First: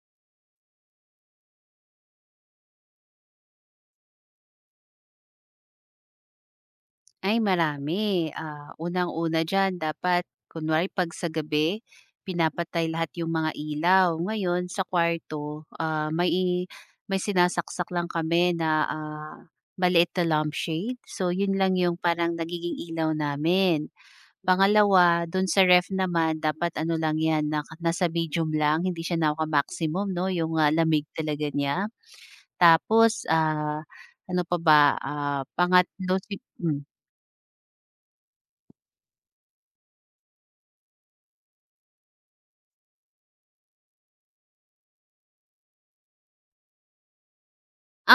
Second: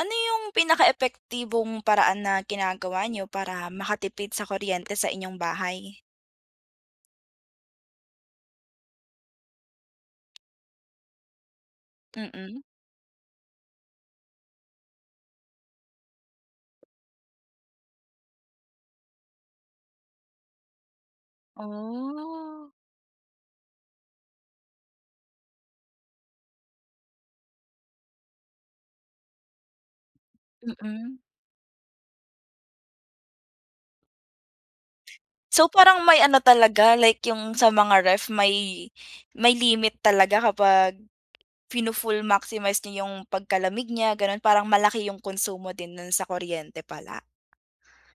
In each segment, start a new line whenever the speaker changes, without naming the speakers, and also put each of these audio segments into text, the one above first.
Ano yung pinaka epektibong paraan na ginagawa niyo para makatipid sa kuryente sa inyong bahay?
Ay marami. Unang-una diyan dapat kunwari 'pag sa gabi
Mm.
pinapatay lahat yung mga ilaw. Ngayon sa kwarto, may sinasaksak lang kami na, maliit na lampshade. So yun lang yung parang
Oh.
nagiging ilaw namin. Pangalawa, dun sa ref naman dapat ano lang yan na nasa medium lang, hindi siya naka-maximum 'no, yung, lamig
Mm.
talaga niya. Tapos, ano pa ba,
So, parang
pangatlo
may
si
ano
hmm.
talaga, like yung sa mga ref may limit talaga kapag finu-full maximize niyo yung pagkalamig niya, gano'n. Parang malaki yung konsumo din nun sa kuryente pala.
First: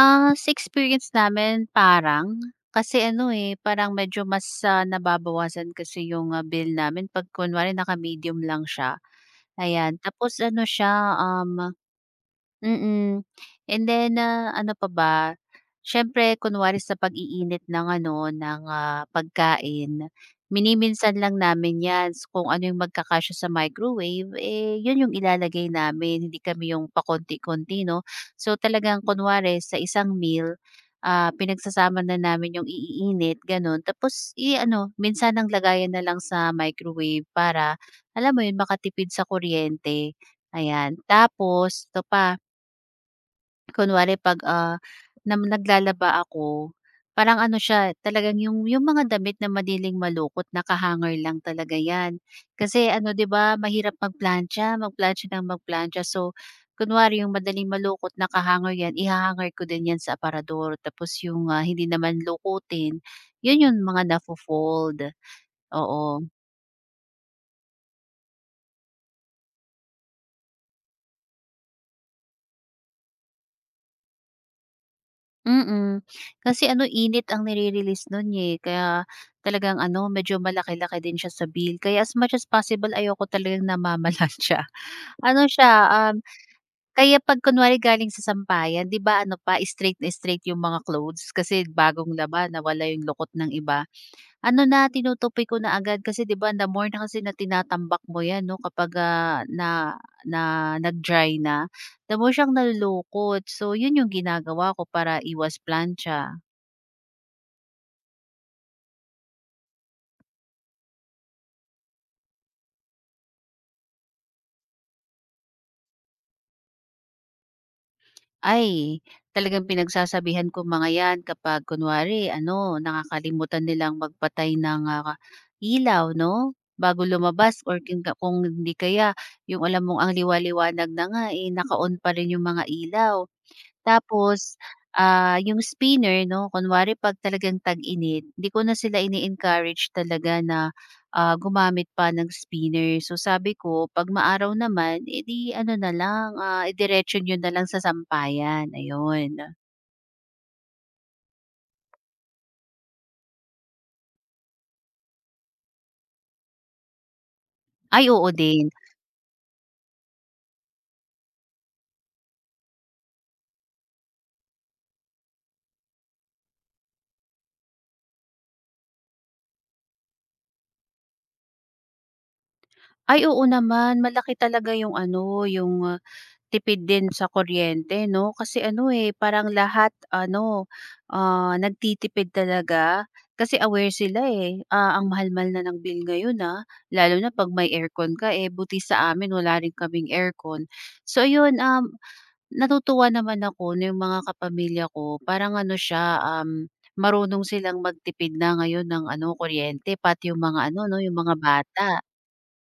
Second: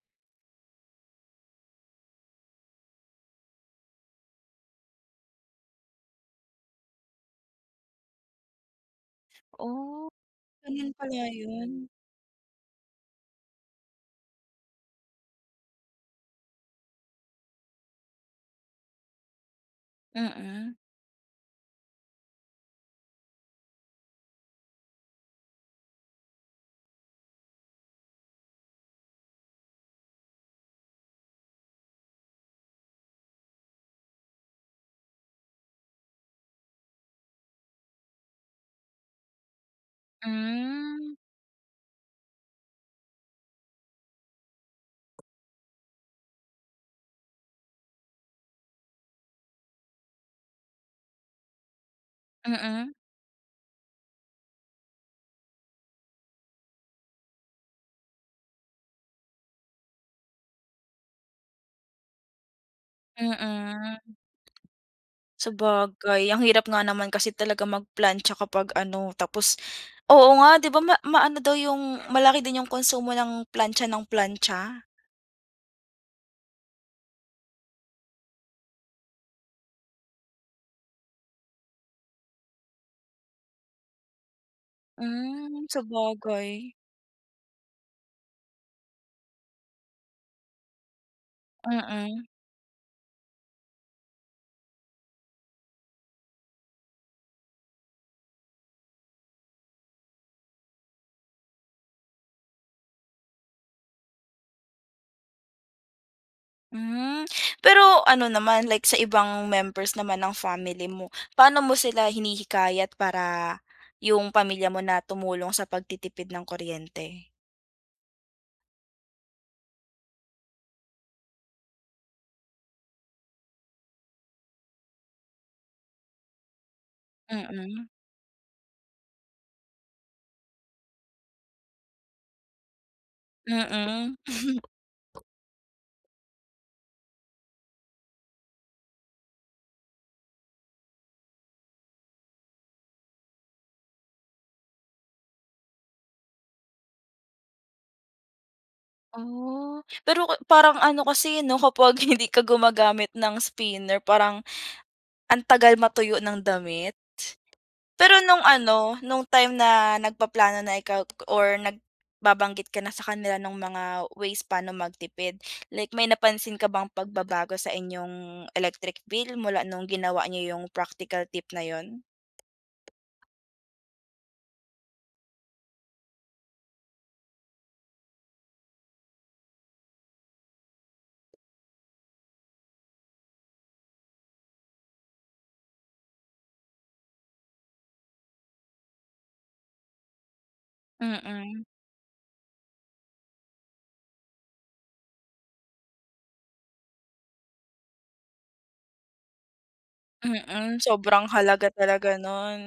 Sa experience namin parang, kasi ano, eh, parang medyo mas, nababawasan kasi yung, bill namin 'pag kunwari naka-medium lang siya, ayan.
Oh.
Tapos ano
Ganun
siya,
pala
um
yun.
Mm. And then, ano pa ba, siyempre kunwari sa pag-iinit ng ano, ng, pagkain,
Mm.
miniminsan lang namin 'yan. So, kung ano yung magkakasya sa microwave, eh, 'yun yung ilalagay namin, hindi kami yung pakonti-konti 'no. So, talagang kunwari sa isang meal, pinagsasama na namin yung iiinit gano'n tapos i-ano, minsanang lagayan na lang sa microwave para, alam mo 'yun, makatipid sa kuryente, ayan.
Hmm.
Tapos ito pa. Kunwari 'pag, naglalaba ako, parang ano siya, talagang yung mga damit na madaling malukot naka-hanger lang talaga 'yan. Kasi
Mm,
ano 'di ba, mahirap magplantsa, magplantsa ng magplantsa. So, kunwari yung madaling malukot naka-hanger 'yan, iha ko din 'yan sa aparador. Tapos yung, hindi naman lukutin, 'yun yung
mm.
mga nafo-fold,
Sabagay,
oo.
ang hirap nga naman kasi talaga magplantsa kapag ano tapos oo nga 'di ba maano daw yung malaki din yung konsumo ng plantsa ng plantsa?
Mm. Kasi ano, init ang nire-release nun, eh, kaya talagang ano, medyo malaki-laki din siya sa bill. Kaya as much as possible ayoko talagang namamalan siya. Ano
Hmm,
siya, um,
sabagay.
kaya 'pag kunwari galing sa sampayan, 'di ba ano pa, straight na straight yung mga clothes kasi bagong
Mm.
laban, nawala yung lukot ng iba. Ano na, tinutupi ko na agad kasi 'di ba the more na kasi na tinatambak mo 'yan 'no kapag, na na nag-dry na, the more siyang nalulukot. So, yun yung ginagawa ko para iwas plancha.
Hmm, pero ano naman like sa ibang members naman ng family mo, paano mo sila hinihikayat para yung pamilya mo na tumulong sa pagtitipid ng kuryente?
Ay, talagang pinagsasabihan ko mga 'yan kapag kunwari ano, nakakalimutan nilang magpatay ng, ilaw 'no, bago lumabas or
Mm,
kung hindi kaya yung alam mong ang liwa-liwanag na nga, eh, naka-on pa rin yung mga ilaw.
mm.
Tapos, ah, yung spinner 'no, kunwari 'pag talagang tag-init, 'di ko na sila ini-encourage talaga na, gumamit pa ng spinner. So sabi ko, 'pag maaraw naman, edi ano na lang, idiretso niyo na lang sa sampayan, ayun.
Oh, pero parang ano kasi 'no, kapag hindi ka gumagamit ng spinner parang ang tagal matuyo ng damit.
Ay,
Pero
oo
nung
din.
ano, nung time na nagpaplano na ikaw or nagbabanggit ka na sa kanila ng mga ways paano magtipid, like may napansin ka bang pagbabago sa inyong electric bill mula nung ginawa niyo yung practical tip na yon?
Ay, oo naman, malaki talaga yung ano, yung tipid din sa kuryente 'no? Kasi ano, eh, parang lahat ano, nagtitipid talaga. Kasi aware sila, eh. Ah, ang mahal-mahal na ng bill ngayon, lalo na 'pag may aircon ka, eh, buti sa amin wala rin kaming aircon.
Mm,
So ayun,
mm.
natutuwa naman ako na yung mga kapamilya ko parang ano siya, marunong silang magtipid na ngayon ng ano, kuryente pati
Mm,
yung
mm,
mga ano 'no, yung
sobrang
mga
halaga
bata.
talaga nun.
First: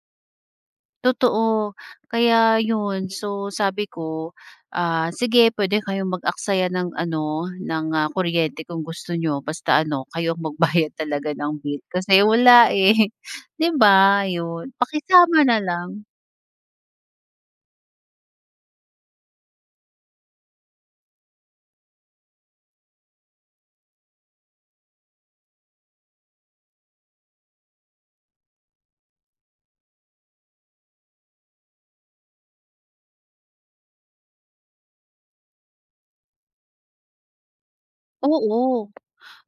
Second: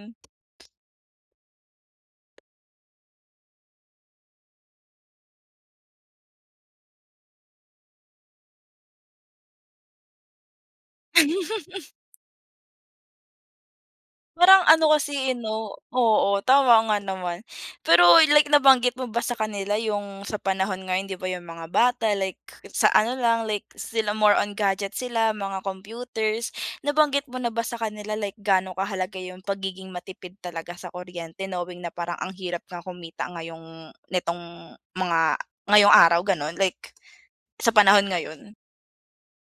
Totoo. Kaya yun, so sabi ko, sige pwede kayong mag-aksaya ng ano, ng, kuryente kung gusto niyo basta ano kayo ang magbayad talaga ng bill kasi wala, eh, 'di ba?
Parang
Yun,
ano kasi, eh,
pakisama na
'no,
lang.
oo, tama nga naman. Pero like nabanggit mo ba sa kanila yung sa panahon ngayon? 'Di ba yung mga bata like sa ano lang, like sila more on gadget sila, mga computers. Nabanggit mo na ba sa kanila like gaano kahalaga yung pagiging matipid talaga sa kuryente, knowing na parang ang hirap nga kumita ngayong netong mga ngayong araw, gano'n, like sa panahon ngayon?
Oo,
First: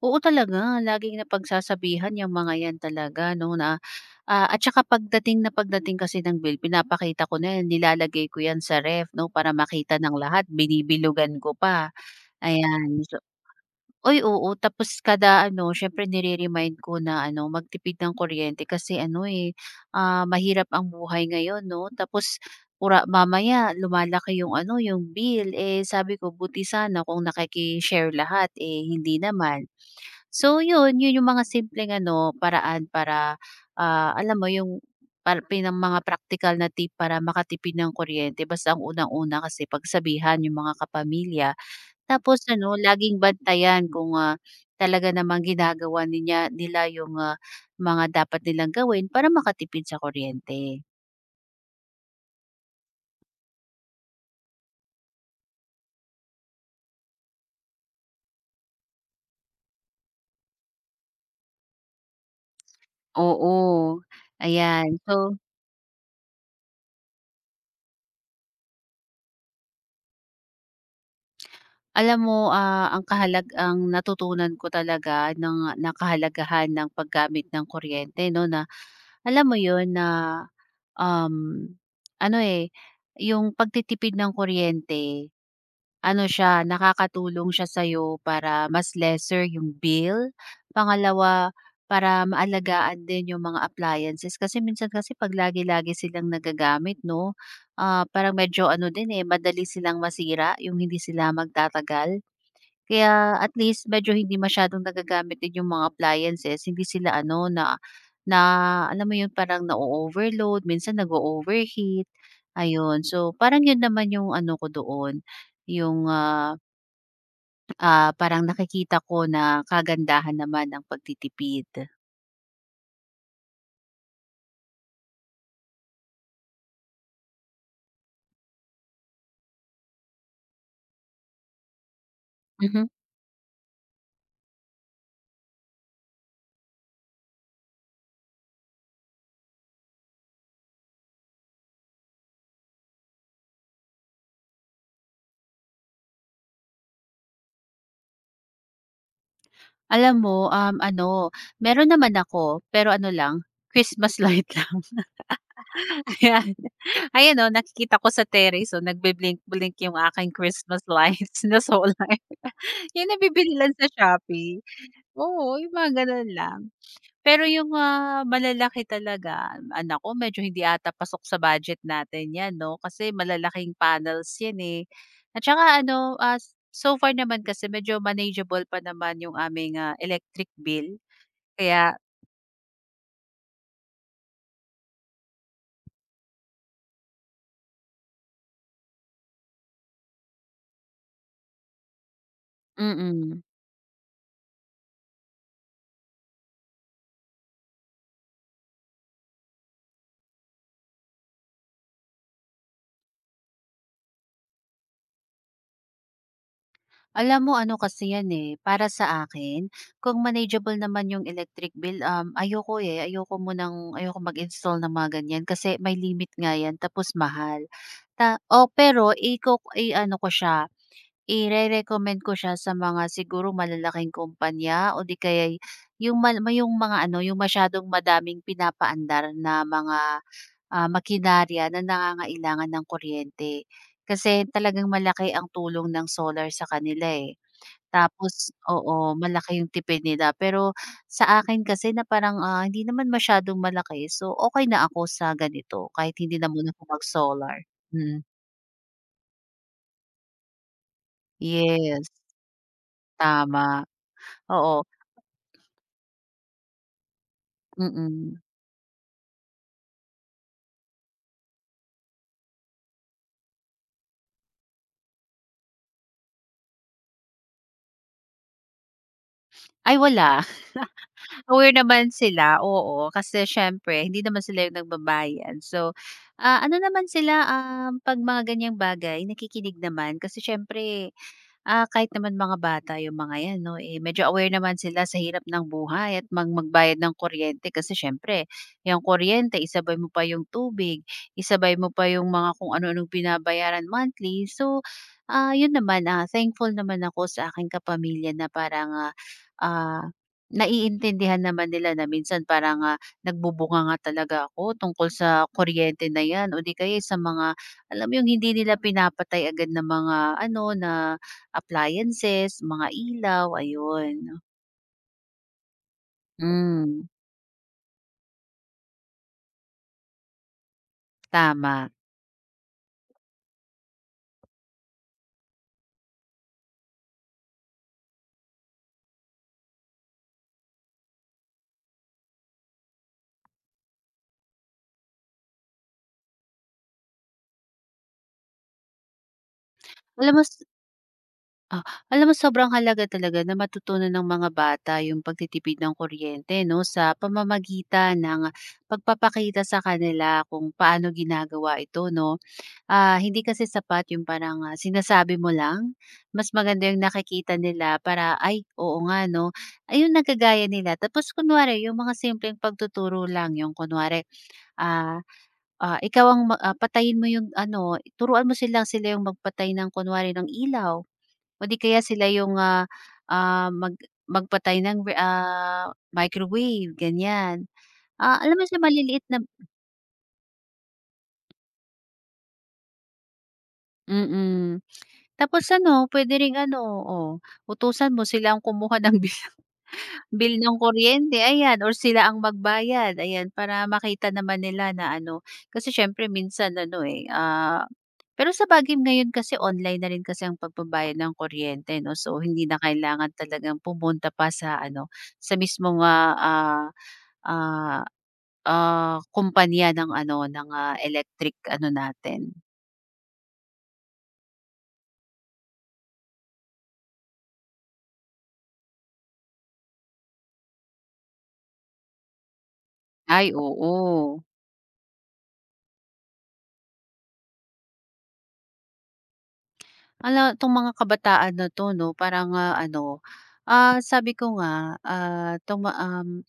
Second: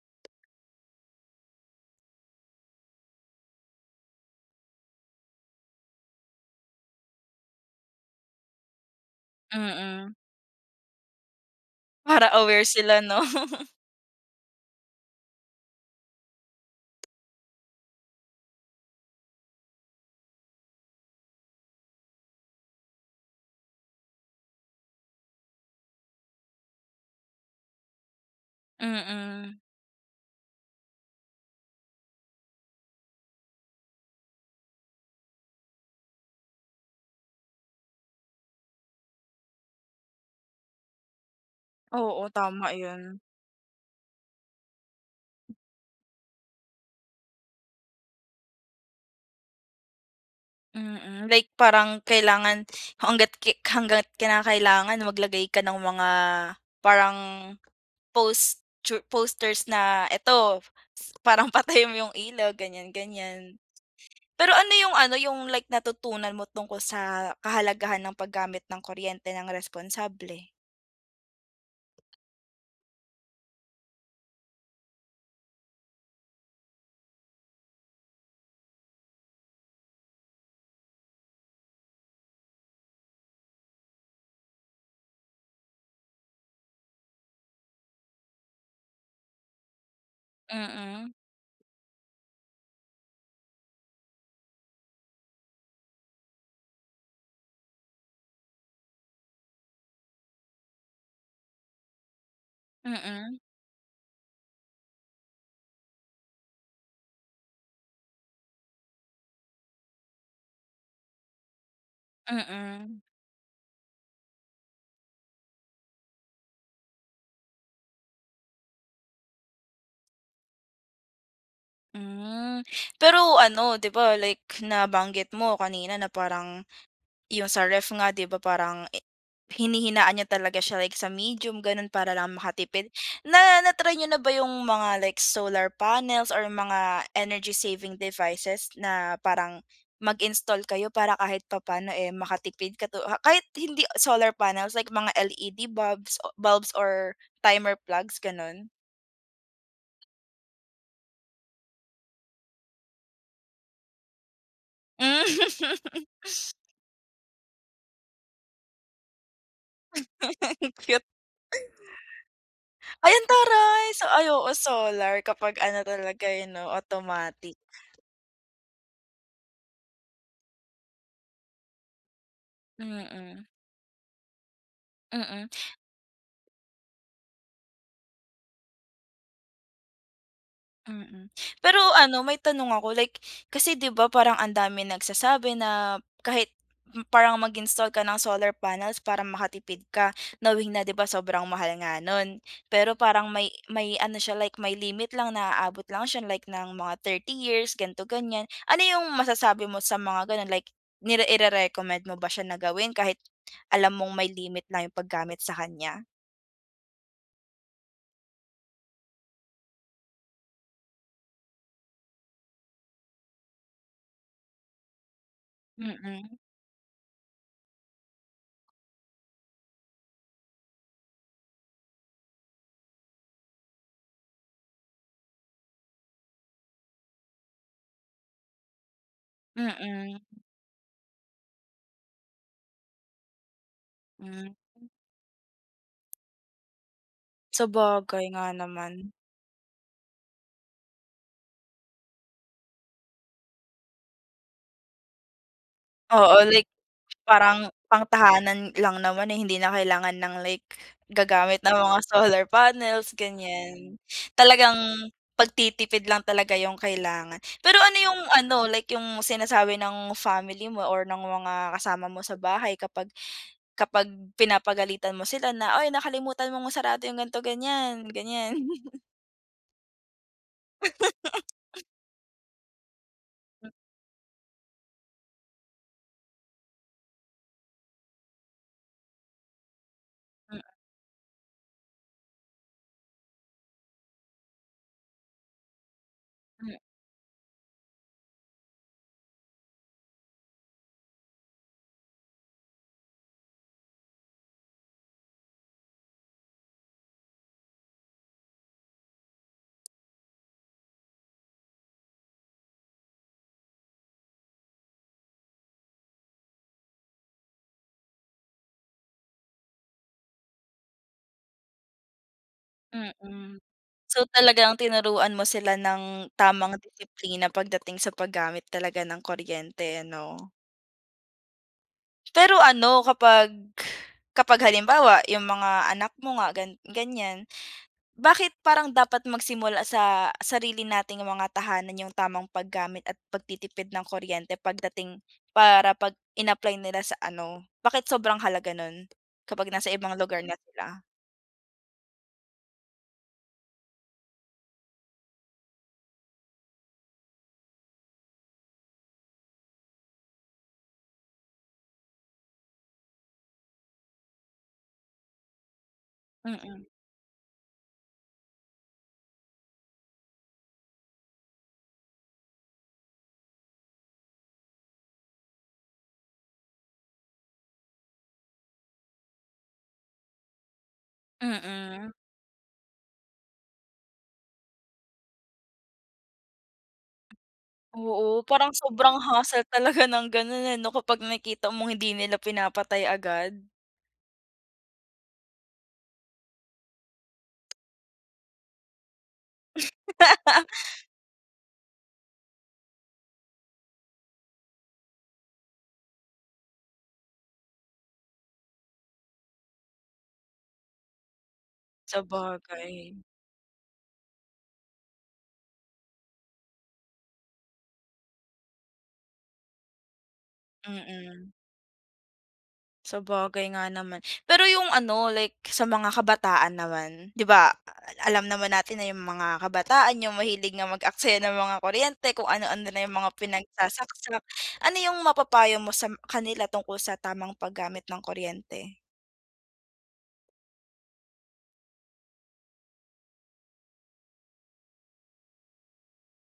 oo talaga laging napagsasabihan yung mga yan talaga 'no na, at saka pagdating na pagdating kasi ng bill pinapakita ko na yan, nilalagay ko yan sa ref 'no para makita
Mm,
ng lahat, binibilugan ko pa,
para aware sila
ayan.
'no?
Oy oo. Tapos kada ano, siyempre nire-remind ko na ano, magtipid ng kuryente kasi ano, eh, mahirap ang buhay ngayon 'no. Tapos pura mamaya lumalaki yung ano, yung bill. Eh, sabi ko buti sana kung nakiki-share lahat, eh, hindi
Mm,
naman. So yun, yun yung mga simpleng ano, paraan para, alam mo yung para pinang mga practical na tip para makatipid ng kuryente. Basta ang unang-una kasi pagsabihan yung mga kapamilya
oo,
tapos
tama
ano,
'yun.
laging bantayan kung, talaga namang ginagawa niya nila yung, mga dapat nilang gawin para makatipid sa kuryente.
Mm, like parang kailangan hangga't kinakailangan maglagay ka ng mga parang posters na eto, parang patayin mo yung ilaw, ganyan, ganyan.
Oo,
Pero
ayan.
ano,
So,
yung like natutunan mo tungkol sa kahalagahan ng paggamit ng kuryente ng responsable?
alam mo, ang kahalag ang natutunan ko talaga ng nakahalagahan ng paggamit ng kuryente 'no, na alam mo yun na. Um, Ano, eh, yung pagtitipid ng kuryente, ano siya, nakakatulong siya sa'yo para mas lesser yung bill.
Mm,
Pangalawa, para maalagaan din yung mga appliances kasi minsan kasi 'pag lagi-lagi silang nagagamit 'no, parang medyo ano din, eh, madali silang masira yung hindi sila magtatagal.
mm,
Kaya at least medyo hindi masyadong nagagamit din yung mga appliances, hindi sila ano na na alam mo yun parang na overload minsan nag-o-overheat,
mm,
ayun. So, parang yun naman yung ano ko doon, yung, ah, parang nakikita ko na kagandahan naman ng pagtitipid.
hmm. Pero ano, 'di ba like nabanggit mo kanina na parang yung sa ref nga 'di ba parang hinihinaan niya talaga siya like sa medium, gano'n, para lang
Mhm.
makatipid. Na-try niyo na ba yung mga like solar panels or mga energy saving devices na parang mag-install kayo para kahit papano, eh, makatipid ha, kahit hindi solar panels like mga LED bulbs or timer plugs, gano'n?
Alam mo, ano, meron naman ako pero ano lang, Christmas light lang.
Hmm.
Ayan. Ayan 'no, nakikita ko sa terrace, oh, nagbi-blink-blink yung aking Christmas
Cute.
lights na solar. Yung
Ay,
nabibili lang
taray!
sa
So ay, oo,
Shopee.
solar kapag
Oo, yung
ano
mga
talaga,
gano'n
eh,
lang.
'no,
Pero
automatic.
yung, malalaki talaga, anak ko medyo hindi ata pasok sa budget natin 'yan 'no, kasi
Mm.
malalaking panels 'yan, eh. At
Mm,
saka ano, so far naman kasi medyo manageable pa naman yung aming, electric bill.
mm. Pero
Kaya
ano, may tanong ako, like kasi 'di ba parang ang daming nagsasabi na kahit parang mag-install ka ng solar panels para makatipid ka, knowing na 'di ba sobrang mahal nga nun. Pero parang
mm.
may ano siya, like may limit lang na aabot lang siya like ng mga 30 years, ganito, ganyan. Ano yung masasabi mo sa mga ganun, like nire recommend mo ba siya na gawin kahit alam mong may limit lang yung paggamit sa kanya?
Alam mo ano kasi yan, eh, para sa akin kung manageable naman yung electric bill, ayoko, eh, ayokong mag-install ng mga ganyan kasi may limit
Mm,
nga yan tapos mahal. Ta o pero iko i-ano ko siya, ire-recommend ko siya sa mga siguro malalaking kumpanya o di kaya yung mal may yung mga ano, yung masyadong madaming pinapaandar na
mm,
mga, makinarya na nangangailangan ng kuryente. Kasi
hmm.
talagang malaki ang tulong ng solar sa kanila, eh.
Sabagay nga
Tapos
naman.
oo, malaki yung tipid nila. Pero sa akin kasi na parang, hindi naman masyadong malaki. So, okey na ako sa ganito kahit hindi
Oo,
na
like
muna ako mag-solar.
parang
Mm,
pangtahanan lang naman, eh, hindi na kailangan ng like gagamit ng mga
yes,
solar panels,
tama.
ganyan. Talagang
Oo,
pagtitipid lang talaga yung kailangan. Pero ano yung
mm.
ano, like yung sinasabi ng family mo or ng mga kasama mo sa bahay kapag kapag pinapagalitan mo sila na, "Uy, nakalimutan mong sarado yung ganito, ganyan, ganyan."
Ay wala, aware naman sila, oo. Kasi siyempre hindi naman sila yung nagbabayad. So, ano naman sila, 'pag mga ganyang bagay nakikinig naman kasi siyempre. Ah, kahit naman mga bata yung mga 'yan 'no, eh, medyo aware naman sila sa hirap ng buhay at mang magbayad ng kuryente kasi siyempre yung kuryente isabay mo pa yung tubig, isabay mo pa yung mga kung ano-anong binabayaran monthly. So, 'yun naman, thankful naman ako sa aking kapamilya na parangah, naiintindihan naman nila na minsan parang, nagbubunganga talaga ako tungkol sa kuryente na 'yan o di kaya sa mga alam mo yung hindi nila pinapatay agad na mga ano na appliances, mga ilaw,
Mm. So,
ayun.
talagang tinuruan mo sila ng tamang
Hmm,
disiplina pagdating sa paggamit talaga ng kuryente, ano.
tama.
Pero ano, kapag kapag halimbawa yung mga anak mo nga ganyan, bakit parang dapat magsimula sa sarili nating mga tahanan yung tamang paggamit at pagtitipid ng kuryente pagdating para 'pag in-apply nila sa ano, bakit sobrang halaga nun kapag nasa ibang
Alam
lugar
mo s
na sila?
ah, alam mo sobrang halaga talaga na matutunan ng mga bata yung pagtitipid ng kuryente 'no, sa pamamagitan ng pagpapakita sa kanila kung paano ginagawa ito 'no. Ah, hindi kasi sapat yung parang, sinasabi mo lang, mas
Mm,
maganda yung nakikita nila para, "Ay, oo nga 'no." Ayun, nagagaya nila tapos kunwari yung mga simpleng pagtuturo lang, yung kunwari, ah ah. Ikaw ang ma ah, patayin mo yung ano, turuan mo silang sila yung magpatay ng kunwari ng ilaw o di kaya
mm.
sila yung, mag magpatay ng re ah, microwave, ganyan.
Oo,
Ah, alam mo
parang
sa
sobrang
maliliit na
hassle talaga ng gano'n, eh, 'no, kapag nakita mong hindi nila pinapatay agad.
mm. Mm. Tapos ano, puwede ring ano, oh, utusan mo silang kumuha ng bi bill ng kuryente, ayan or sila ang magbayad, ayan para makita naman nila na ano, kasi siyempre minsan ano, eh, pero sa bagay ngayon kasi online na rin kasi ang pagbabayad ng kuryente 'no, so hindi na
Sabagay,
kailangan talagang pumunta pa sa ano, sa mismongah, kumpanya ng ano, ng,
mm.
electric ano natin.
Sabagay nga naman. Pero yung ano, like sa mga kabataan naman, 'di ba, alam naman natin na yung mga kabataan yung mahilig na mag-aksaya ng mga kuryente, kung ano-ano na yung mga
Ay
pinagsasaksak.
oo,
Ano yung mapapayo mo sa kanila tungkol sa tamang paggamit ng kuryente?
hala itong mga kabataan na 'to 'no, parang, ano, sabi ko nga, tuma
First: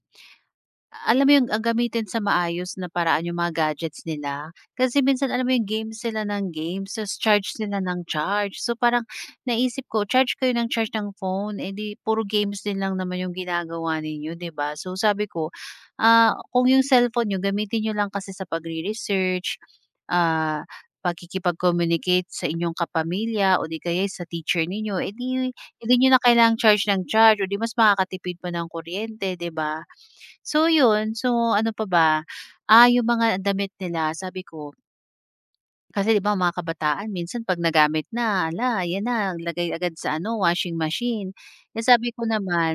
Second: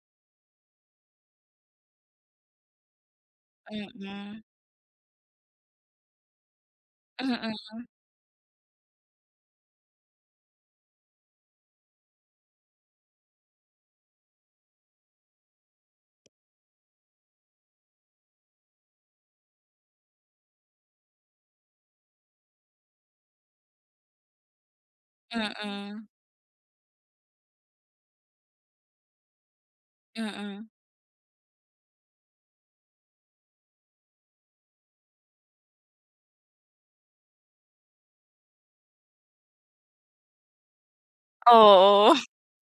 alam mo yung, gamitin sa maayos na paraan yung mga gadgets
Mm,
nila. Kasi minsan alam mo yung games sila ng games, ta's charge
mm,
sila ng charge. So, parang naisip ko, charge kayo ng charge ng phone, eh, 'di puro games din lang naman yung ginagawa ninyo, 'di ba? So, sabi ko, kung yung cellphone niyo gamitin niyo lang kasi sa pagre-research, ah, pakikipag-communicate sa inyong kapamilya o 'di kaya'y sa teacher ninyo, eh, 'di hindi
mm,
niyo na kailangang charge ng charge o 'di mas makakatipid pa ng kuryente, 'di ba?
mm.
So yun, so ano pa ba, yung mga damit nila sabi ko kasi 'di ba mga kabataan minsan 'pag nagamit na, hala, 'yan na lagay agad sa ano, washing machine. Eh, sabi
Oo.
ko naman,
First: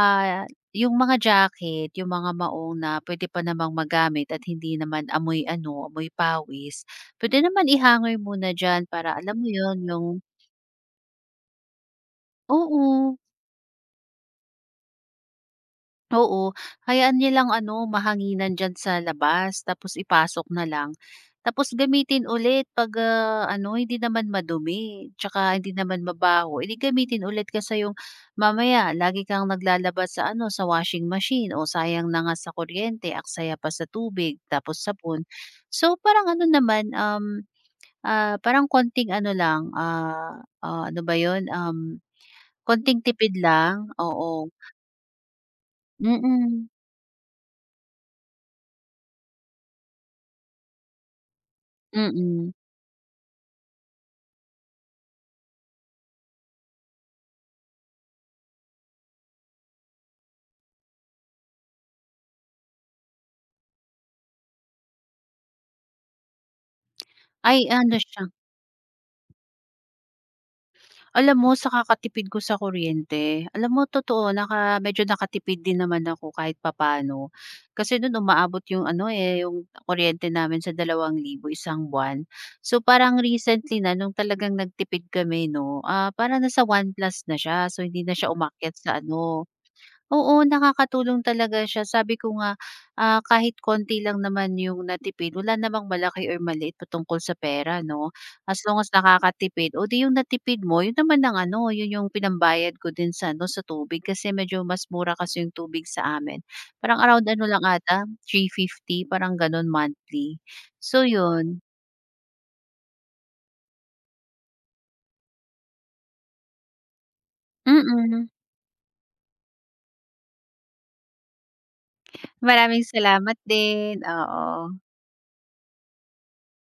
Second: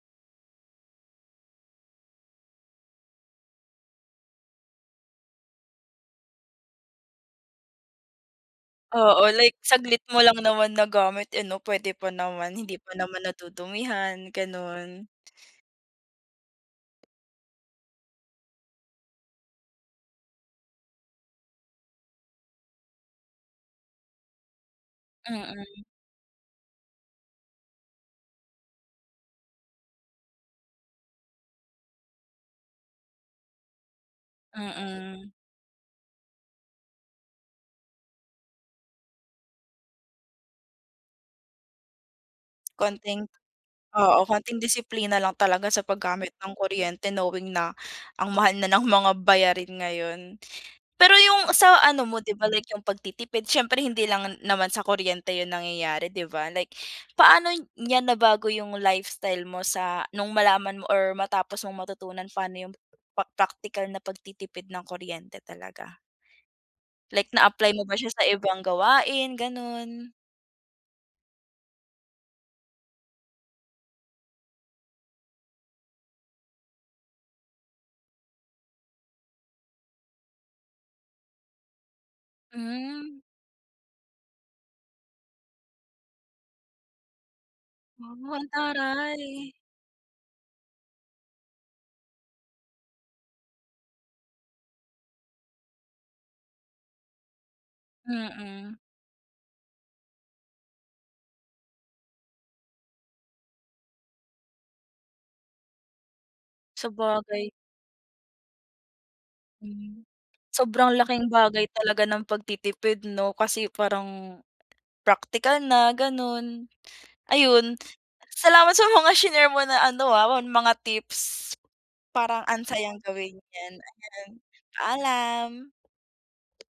ah, yung mga jacket, yung mga maong na pwede pa namang magamit at hindi naman amoy ano, amoy pawis, pwede naman ihangoy muna diyan para
Oo,
alam mo
like
yun,
saglit
yung
mo lang naman na gamit, eh, 'no, puwede pa naman, hindi pa
oo.
naman nadudumihan, gano'n.
Oo, hayaan niya lang ano, mahanginan diyan sa labas tapos ipasok na lang. Tapos gamitin ulit 'pag, ano, hindi naman madumi tsaka hindi
Mm,
naman mabaho, eh, gamitin ulit kasi yung mamaya lagi kang naglalabas sa ano, sa washing machine o sayang na nga sa kuryente, aksaya pa sa tubig
mm.
tapos sabon.
Mm.
So, parang ano naman, parang konting ano lang, ano ba yun, konting
Konting
tipid lang,
oo,
oo.
konting disiplina lang talaga sa paggamit ng
Mm,
kuryente, knowing na ang mahal na ng mga bayarin ngayon. Pero yung sa ano mo 'di ba,
mm.
like yung pagtitipid siyempre hindi lang naman sa kuryente yun nangyayari, 'di ba? Like paano niya nabago yung lifestyle mo sa nung malaman mo or matapos mong matutunan paano yung praktikal na pagtitipid ng kuryente talaga? Like
Ay
na-apply mo ba
ano
siya
siya,
sa ibang gawain, gano'n?
alam mo sa kakatipid ko sa kuryente, alam mo totoo, naka medyo nakatipid din naman ako kahit papaano. Kasi no'n umaabot 'yung ano, eh, 'yung kuryente namin sa 2,000 isang buwan. So parang
Hmm,
recently na nung talagang nagtipid kami 'no, parang nasa 1 plus na siya, so hindi na siya
wow, ang
umakyat sa
taray.
ano. Oo, nakakatulong talaga siya. Sabi ko nga, kahit konti lang naman yung natipid, wala namang malaki or maliit patungkol sa pera, 'no? As
Mm,
long as nakakatipid, o 'di yung natipid mo, yun naman ang ano, yun yung pinambayad ko din sa ano, sa tubig kasi medyo mas mura kasi yung tubig sa amin. Parang around
sabagay,
ano lang ata, 350, parang gano'n
mm,
monthly.
sobrang
So
laking
yun.
bagay talaga ng pagtitipid 'no, kasi parang praktikal na gano'n. Ayun,
Mm.
salamat sa mga shinare mo na ano, mga tips. Parang ang
Maraming
sayang
salamat
gawin 'yan,
din,
ayan.
oo.
Paalam.